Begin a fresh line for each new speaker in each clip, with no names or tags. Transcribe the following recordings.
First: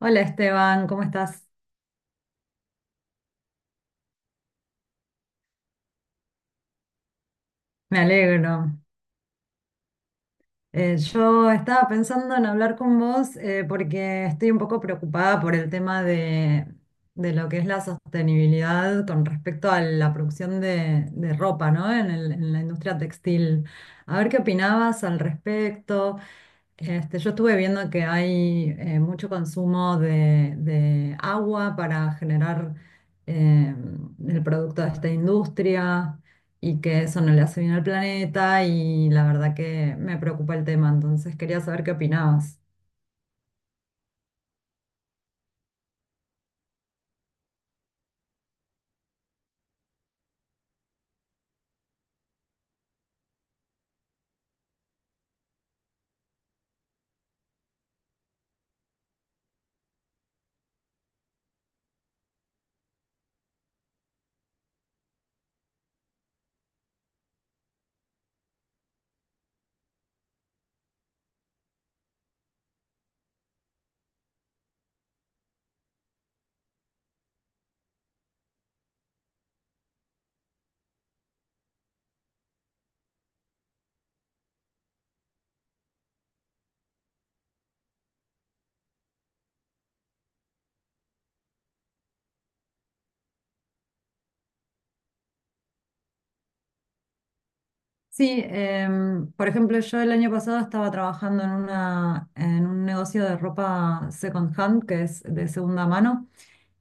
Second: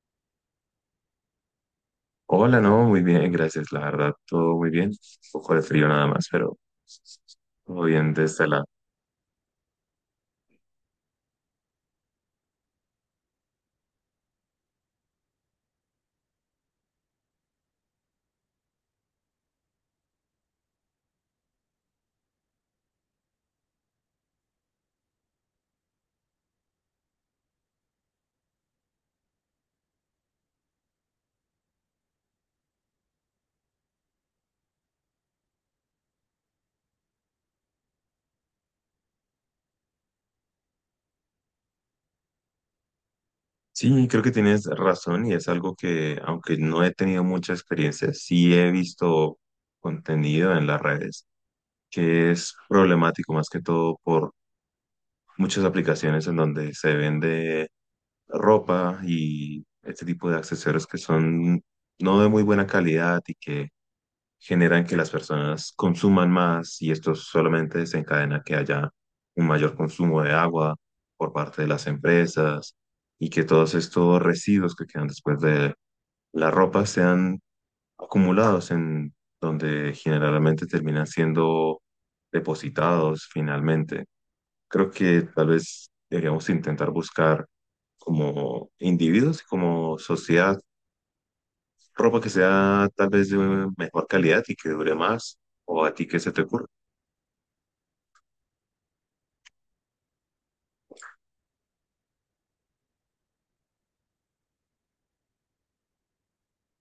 Hola Esteban, ¿cómo estás?
Hola, no, muy bien, gracias. La verdad, todo muy bien. Un poco de frío nada más, pero todo
Me
bien de este lado.
alegro. Yo estaba pensando en hablar con vos porque estoy un poco preocupada por el tema de lo que es la sostenibilidad con respecto a la producción de ropa, ¿no? En la industria textil. A ver qué opinabas al respecto. Este, yo estuve viendo que hay mucho consumo de agua para generar eh, el producto de esta industria, y que eso no le hace bien al planeta y la verdad que me preocupa el tema, entonces quería saber qué opinabas.
Sí, creo que tienes razón y es algo que, aunque no he tenido mucha experiencia, sí he visto contenido en las redes, que es problemático más que todo por muchas aplicaciones en donde se vende ropa y este tipo de accesorios que son no de muy buena calidad y que generan que las personas consuman más, y esto solamente desencadena que haya un mayor consumo de agua por parte de las empresas y que todos estos residuos que quedan después de la ropa sean acumulados en donde generalmente terminan siendo depositados finalmente. Creo que tal vez deberíamos intentar buscar, como individuos y como sociedad, ropa que sea tal vez de mejor calidad y que dure más, o a ti qué se te ocurre.
Sí, por ejemplo, yo el año pasado estaba trabajando en en un negocio de ropa second hand, que es de segunda mano.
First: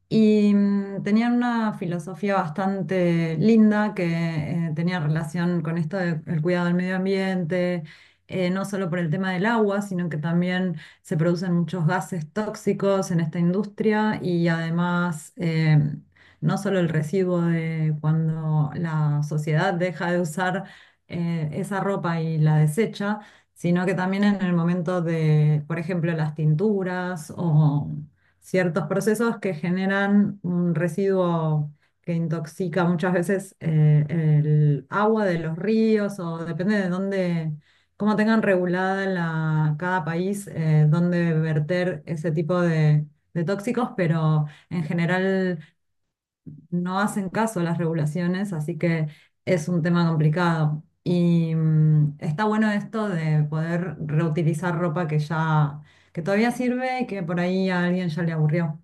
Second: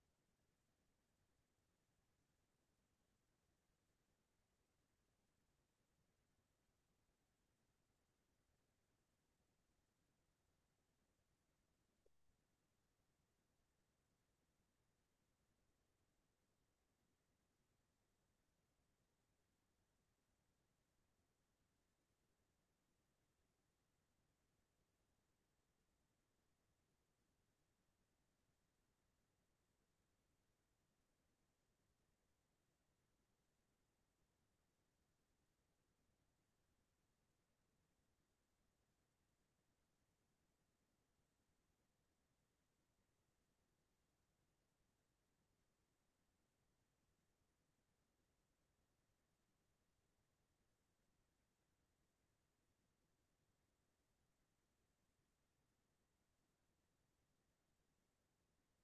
Y tenían una filosofía bastante linda que tenía relación con esto del cuidado del medio ambiente, no solo por el tema del agua, sino que también se producen muchos gases tóxicos en esta industria y además no solo el residuo de cuando la sociedad deja de usar esa ropa y la desecha, sino que también en el momento de, por ejemplo, las tinturas o ciertos procesos que generan un residuo que intoxica muchas veces el agua de los ríos o depende de dónde, cómo tengan regulada cada país dónde verter ese tipo de tóxicos, pero en general no hacen caso a las regulaciones, así que es un tema complicado. Y está bueno esto de poder reutilizar ropa que que todavía sirve y que por ahí a alguien ya le aburrió.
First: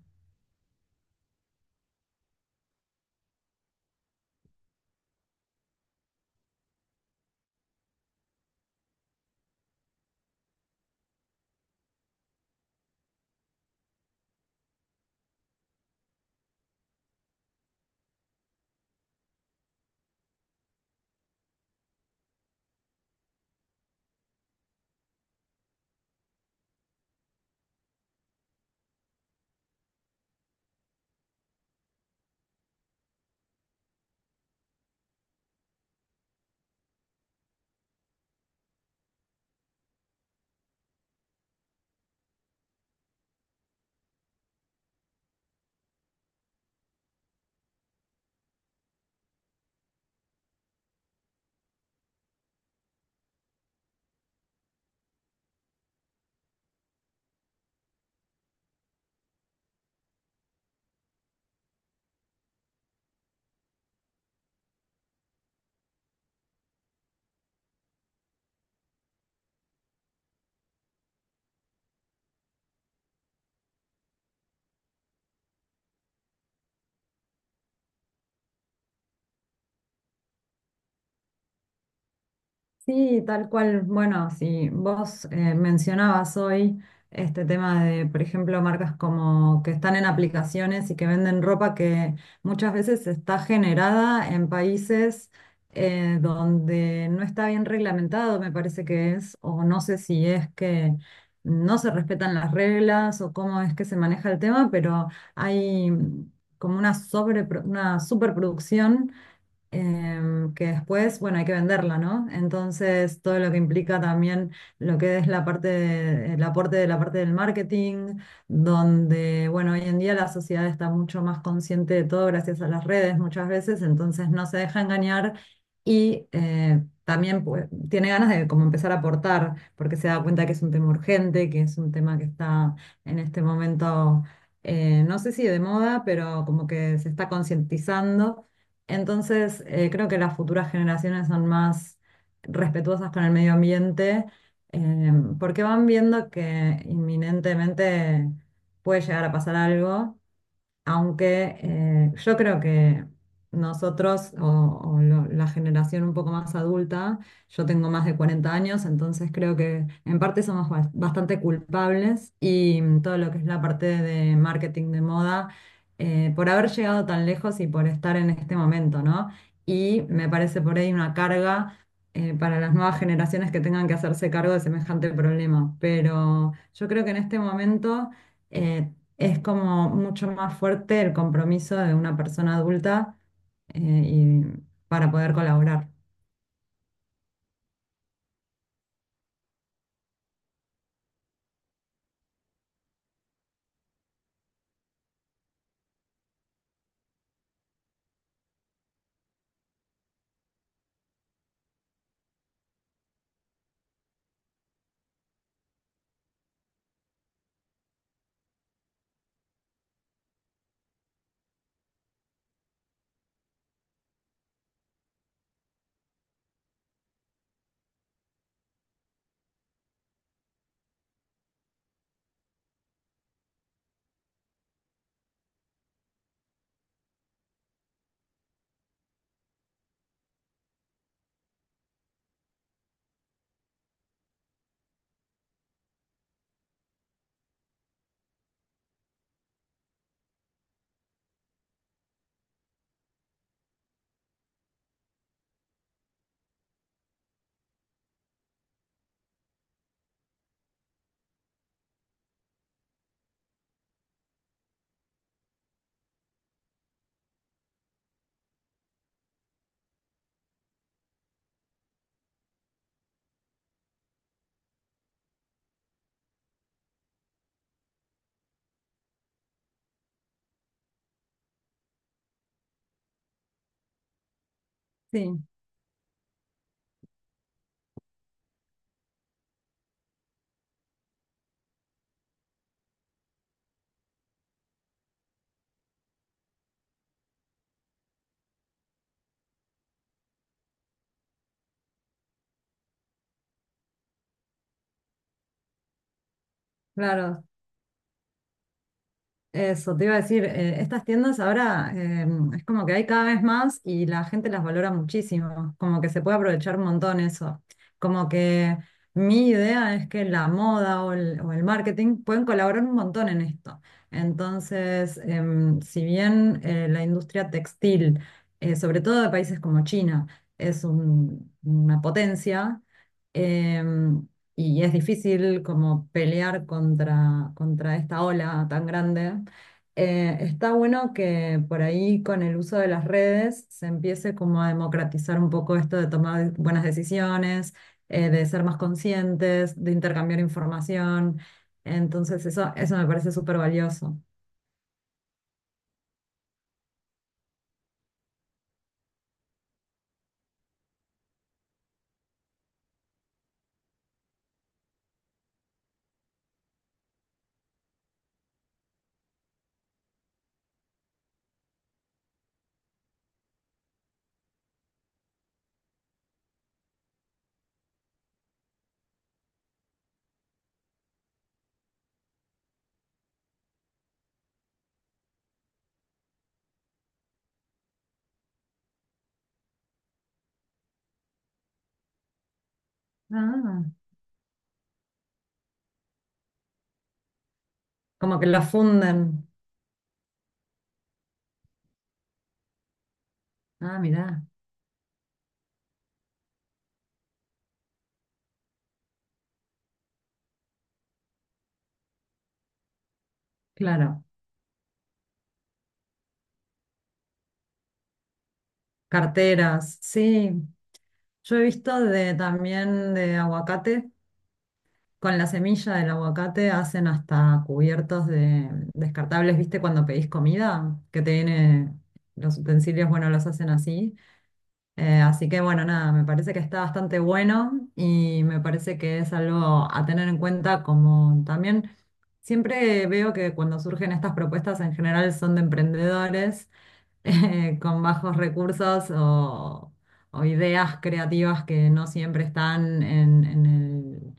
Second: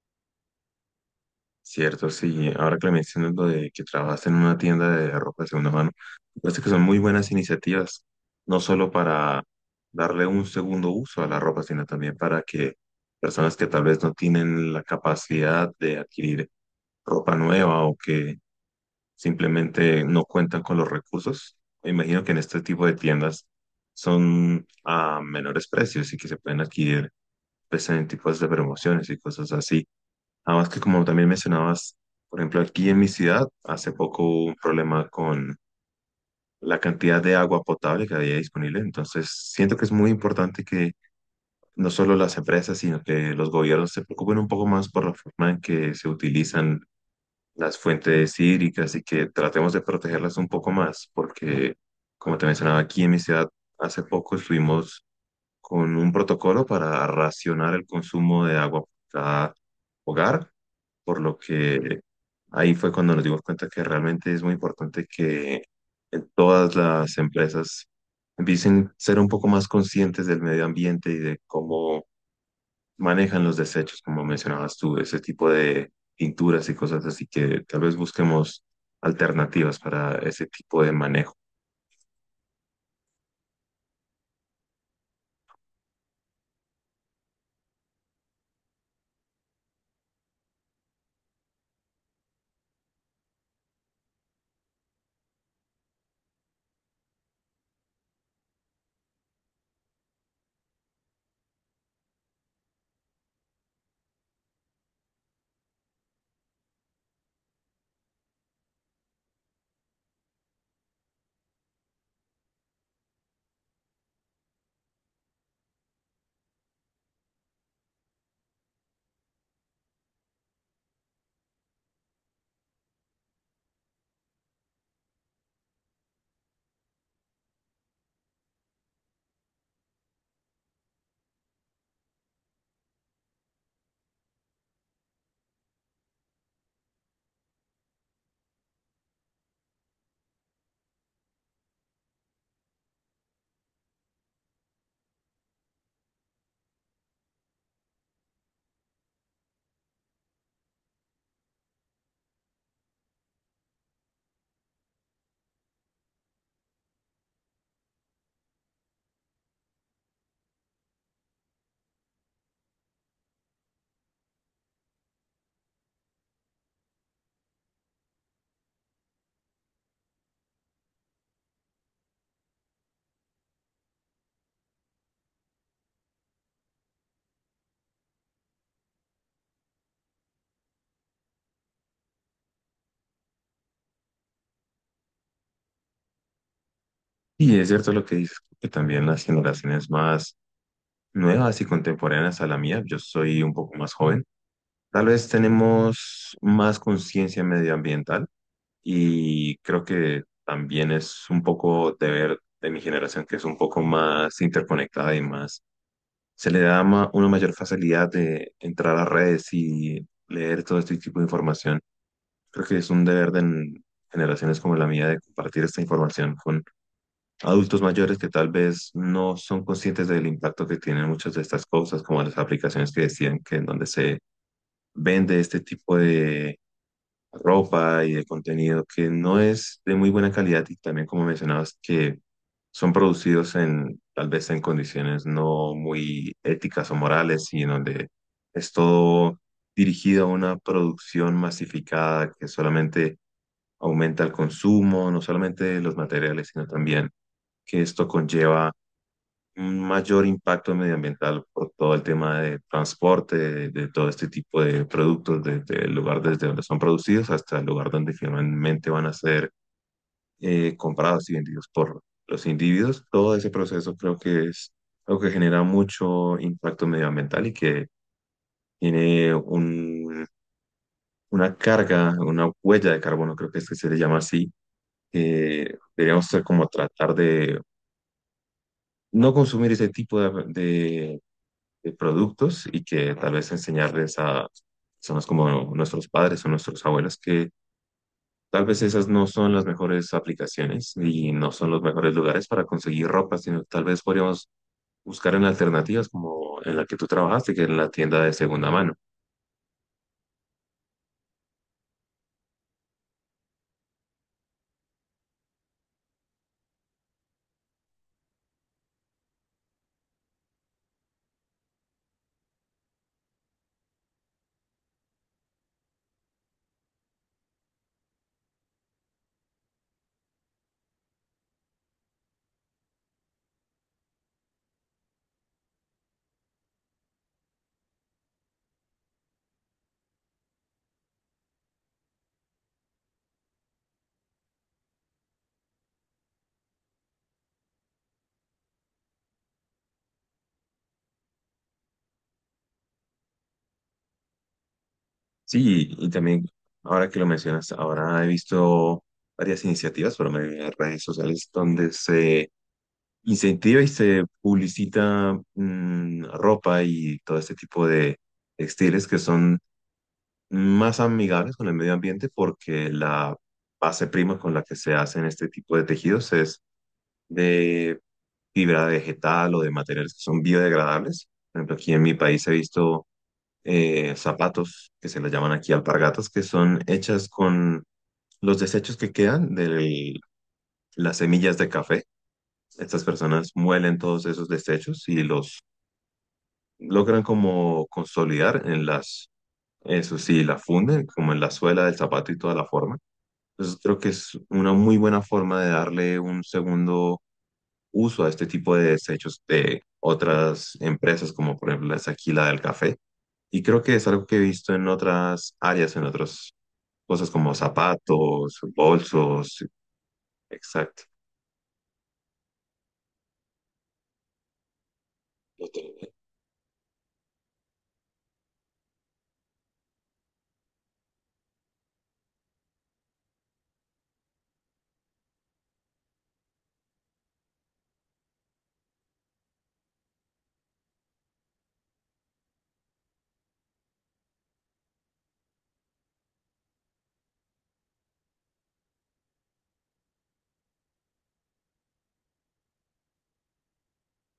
Cierto, sí, ahora que me mencionas lo de que trabajas en una tienda de ropa de segunda mano, me parece que son muy buenas iniciativas, no solo para darle un segundo uso a la ropa, sino también para que personas que tal vez no tienen la capacidad de adquirir ropa nueva o que simplemente no cuentan con los recursos, me imagino que en este tipo de tiendas son a menores precios y que se pueden adquirir pues en tipos de promociones y cosas así. Además, que como también mencionabas, por ejemplo, aquí en mi ciudad hace poco hubo un problema con la cantidad de agua potable que había disponible. Entonces, siento que es muy importante que no solo las empresas, sino que los gobiernos se preocupen un poco más por la forma en que se utilizan las fuentes hídricas y que tratemos de protegerlas un poco más, porque, como te mencionaba, aquí en mi ciudad hace poco estuvimos con un protocolo para racionar el consumo de agua por cada hogar, por lo que ahí fue cuando nos dimos cuenta que realmente es muy importante que en todas las empresas empiecen a ser un poco más conscientes del medio ambiente y de cómo manejan los desechos, como mencionabas tú, ese tipo de pinturas y cosas así, que tal vez busquemos alternativas para ese tipo de manejo.
Sí, tal cual. Bueno, si vos mencionabas hoy este tema de, por ejemplo, marcas como que están en aplicaciones y que venden ropa que muchas veces está generada en países donde no está bien reglamentado, me parece que es, o no sé si es que no se respetan las reglas o cómo es que se maneja el tema, pero hay como una una superproducción que después, bueno, hay que venderla, ¿no? Entonces, todo lo que implica también lo que es el aporte de la parte del marketing, donde, bueno, hoy en día la sociedad está mucho más consciente de todo gracias a las redes muchas veces, entonces no se deja engañar y también pues, tiene ganas de como empezar a aportar, porque se da cuenta que es un tema urgente, que es un tema que está en este momento... no sé si de moda, pero como que se está concientizando entonces, creo que las futuras generaciones son más respetuosas con el medio ambiente, eh, porque van viendo que inminentemente puede llegar a pasar algo, aunque yo creo que nosotros o la generación un poco más adulta, yo tengo más de 40 años, entonces creo que en parte somos bastante culpables y todo lo que es la parte de marketing de moda, por haber llegado tan lejos y por estar en este momento, ¿no? Y me parece por ahí una carga para las nuevas generaciones que tengan que hacerse cargo de semejante problema. Pero yo creo que en este momento eh, es como mucho más fuerte el compromiso de una persona adulta y para poder colaborar.
Y es cierto lo que dices, que también las generaciones más nuevas y contemporáneas a la mía. Yo soy un poco más joven. Tal vez tenemos más conciencia medioambiental y creo que también es un poco deber de mi generación, que es un poco más interconectada y más se le da una mayor facilidad de entrar a redes y leer todo este tipo de información. Creo que es un deber de generaciones como la mía de compartir esta información con adultos mayores que tal vez no son conscientes del impacto que tienen muchas de estas cosas, como las aplicaciones que decían, que en donde se vende este tipo de ropa y de contenido que no es de muy buena calidad y también, como mencionabas, que son producidos en tal vez en condiciones no muy éticas o morales y en donde es todo dirigido a una producción masificada que solamente aumenta el consumo, no solamente de los materiales, sino también que esto conlleva un mayor impacto medioambiental por todo el tema de transporte, de todo este tipo de productos, desde el lugar desde donde son producidos hasta el lugar donde finalmente van a ser comprados y vendidos por los individuos. Todo ese proceso creo que es algo que genera mucho impacto medioambiental y que tiene una carga, una huella de carbono, creo que es que se le llama así.
Sí,
Deberíamos ser, como tratar de no consumir ese tipo de productos, y que tal vez enseñarles a personas como nuestros padres o nuestros abuelos que tal vez esas no son las mejores aplicaciones y no son los mejores lugares para conseguir ropa, sino tal vez podríamos buscar en alternativas como en la que tú
claro.
trabajaste, que es la tienda de segunda mano.
Eso, te iba a decir, estas tiendas ahora es como que hay cada vez más y la gente las valora muchísimo, como que se puede aprovechar un montón eso. Como que mi idea es que la moda o el marketing pueden colaborar un montón en esto. Entonces, si bien la industria textil, sobre todo de países como China, es una potencia, em, y es difícil como pelear contra esta ola tan grande. Está bueno que por ahí con el uso de las redes se empiece como a democratizar un poco esto de tomar buenas decisiones, de ser más conscientes, de intercambiar información. Entonces eso me parece súper valioso.
Sí, y también ahora que lo mencionas, ahora he visto varias iniciativas por medio de redes sociales donde se incentiva y se publicita ropa y todo este tipo de textiles que son más amigables con el medio ambiente porque la base prima con la que se hacen este tipo de tejidos es de fibra vegetal o de materiales que son biodegradables. Por ejemplo, aquí en mi país he visto zapatos que se les llaman aquí alpargatas, que son hechas con los desechos que quedan de las semillas de café. Estas personas
Ah.
muelen todos esos desechos y los logran como
Como que lo
consolidar en las,
funden.
eso sí, la funden como en la suela del zapato y toda la forma. Entonces creo
Ah,
que es
mirá.
una muy buena forma de darle un segundo uso a este tipo de desechos de otras empresas, como por ejemplo es aquí la del café. Y creo que es
Claro,
algo que he visto en otras áreas, en otras cosas como zapatos, bolsos.
carteras, sí.
Exacto,
Yo he visto de también de aguacate. Con la semilla del aguacate hacen hasta cubiertos de descartables, ¿viste? Cuando pedís comida, que te viene los utensilios, bueno, los hacen así. Así que bueno, nada, me parece que está bastante bueno y me parece que es algo a tener en cuenta como también siempre veo que cuando surgen estas propuestas en general son de emprendedores con bajos recursos o ideas creativas que no siempre están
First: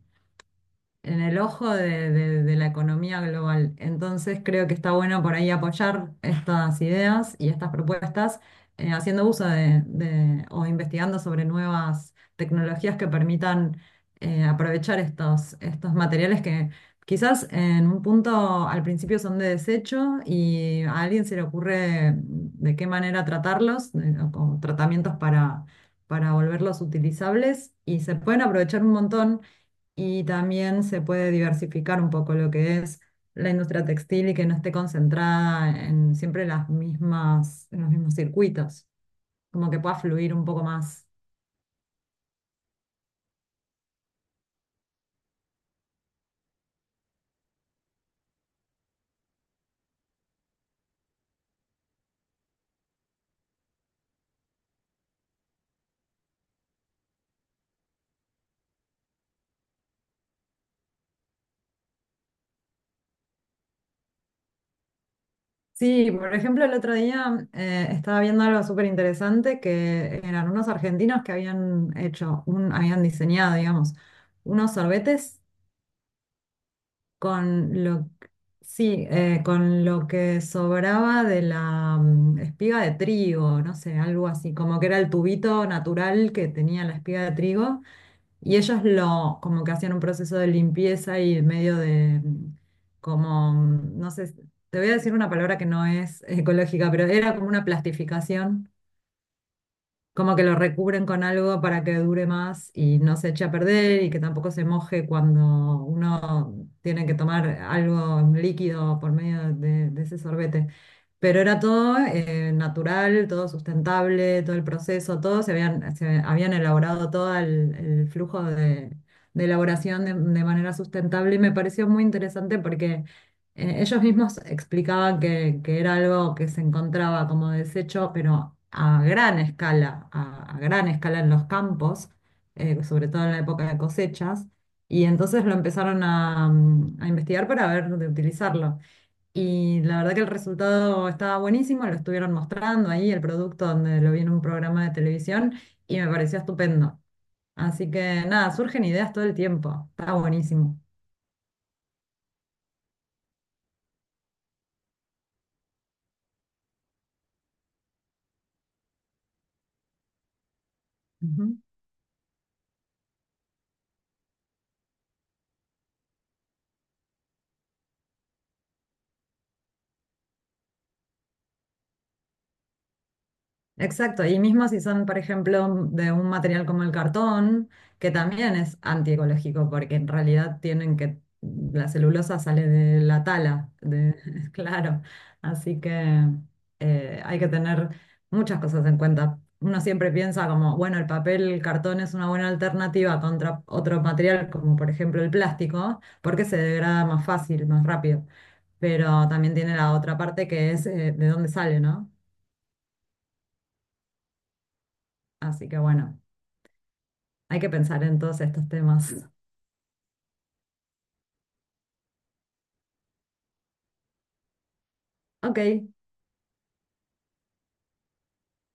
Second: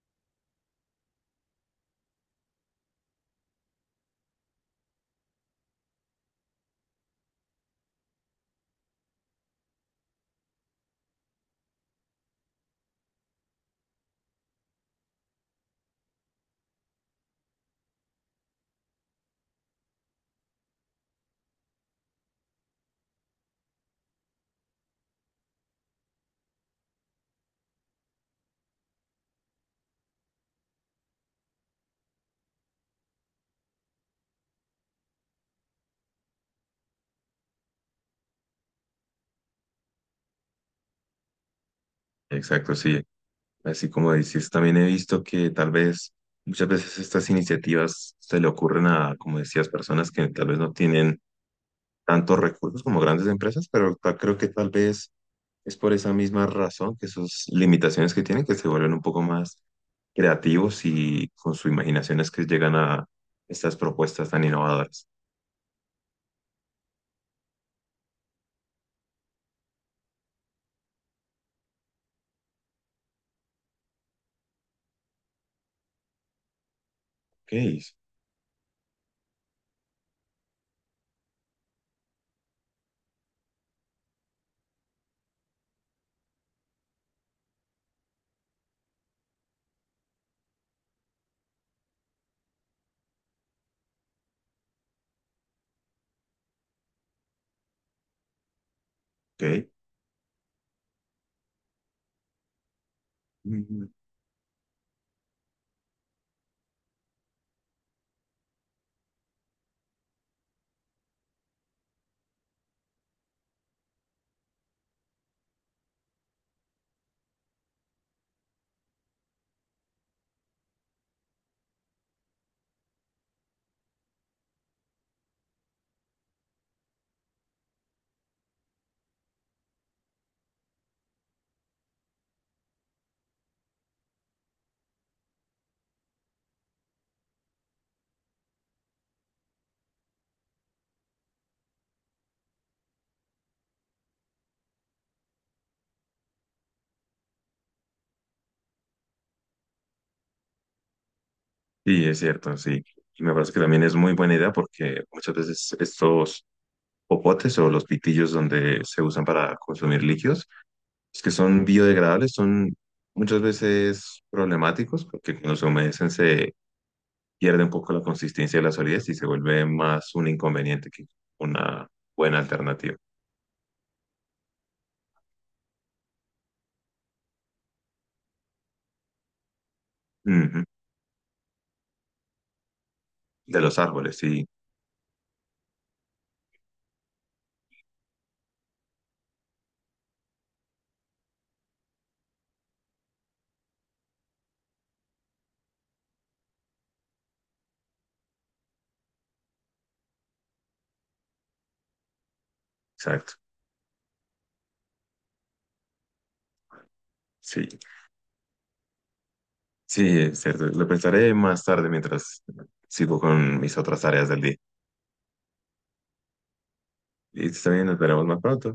en el ojo de la economía global. Entonces creo que está bueno por ahí apoyar estas ideas y estas propuestas, haciendo uso o investigando sobre nuevas tecnologías que permitan aprovechar estos materiales que quizás en un punto al principio son de desecho y a alguien se le ocurre de qué manera tratarlos, o tratamientos para volverlos utilizables y se pueden aprovechar un montón y también se puede diversificar un poco lo que es la industria textil y que no esté concentrada en siempre las mismas, en los mismos circuitos, como que pueda fluir un poco más.
exacto, sí. Así como dices, también he visto que tal vez muchas veces estas iniciativas se le ocurren a, como decías, personas que tal vez no tienen tantos recursos como grandes empresas, pero creo que tal vez es por esa misma razón, que sus limitaciones que tienen, que se vuelven un poco más creativos y con su imaginación es que llegan a estas propuestas tan innovadoras.
Sí, por ejemplo, el otro día estaba viendo algo súper interesante que eran unos argentinos que habían hecho, habían diseñado, digamos, unos sorbetes
Ok,
con lo, sí, con lo que sobraba de la espiga de trigo, no sé, algo así, como que era el tubito natural que tenía la espiga de trigo, y ellos lo, como que hacían un proceso de limpieza y medio de, no sé, te voy a decir una palabra que no es ecológica, pero era como una plastificación,
ok.
como que lo recubren con algo para que dure más y no se eche a
Mm.
perder y que tampoco se moje cuando uno tiene que tomar algo, un líquido por medio de ese sorbete. Pero era todo natural, todo sustentable, todo el proceso, todo se habían elaborado todo el flujo de elaboración de manera sustentable y me pareció muy interesante porque ellos mismos explicaban que era algo que se encontraba como desecho, pero a gran escala, a gran escala en los campos, sobre todo en la época de cosechas, y entonces lo empezaron a a investigar para ver de utilizarlo. Y la verdad que el resultado estaba buenísimo, lo estuvieron mostrando ahí, el producto donde lo vi en un programa de televisión, y me pareció estupendo. Así que nada, surgen ideas todo el tiempo, está buenísimo.
Sí, es cierto, sí. Y me parece que también es muy buena idea porque muchas veces estos popotes o los pitillos donde se usan para consumir líquidos, los que
Ujú.
son biodegradables son muchas veces problemáticos porque cuando se humedecen se pierde un poco la consistencia de la solidez y se vuelve más un inconveniente que una buena alternativa.
Exacto, y mismo si son, por ejemplo, de un material como el cartón, que también es antiecológico, porque en realidad
Ujú.
tienen que, la celulosa sale de la
De
tala,
los
de,
árboles, sí,
claro, así que hay que tener muchas cosas en cuenta. Uno siempre piensa como, bueno, el papel, el cartón es una buena alternativa contra otro material, como por ejemplo el plástico, porque se degrada más fácil, más rápido, pero también tiene la otra parte que es de dónde sale, ¿no?
exacto.
Así que bueno. Hay
Sí,
que pensar en todos estos temas.
sí, es cierto. Lo pensaré más tarde mientras sigo con mis otras áreas del día.
Ok.
Y también nos veremos más pronto.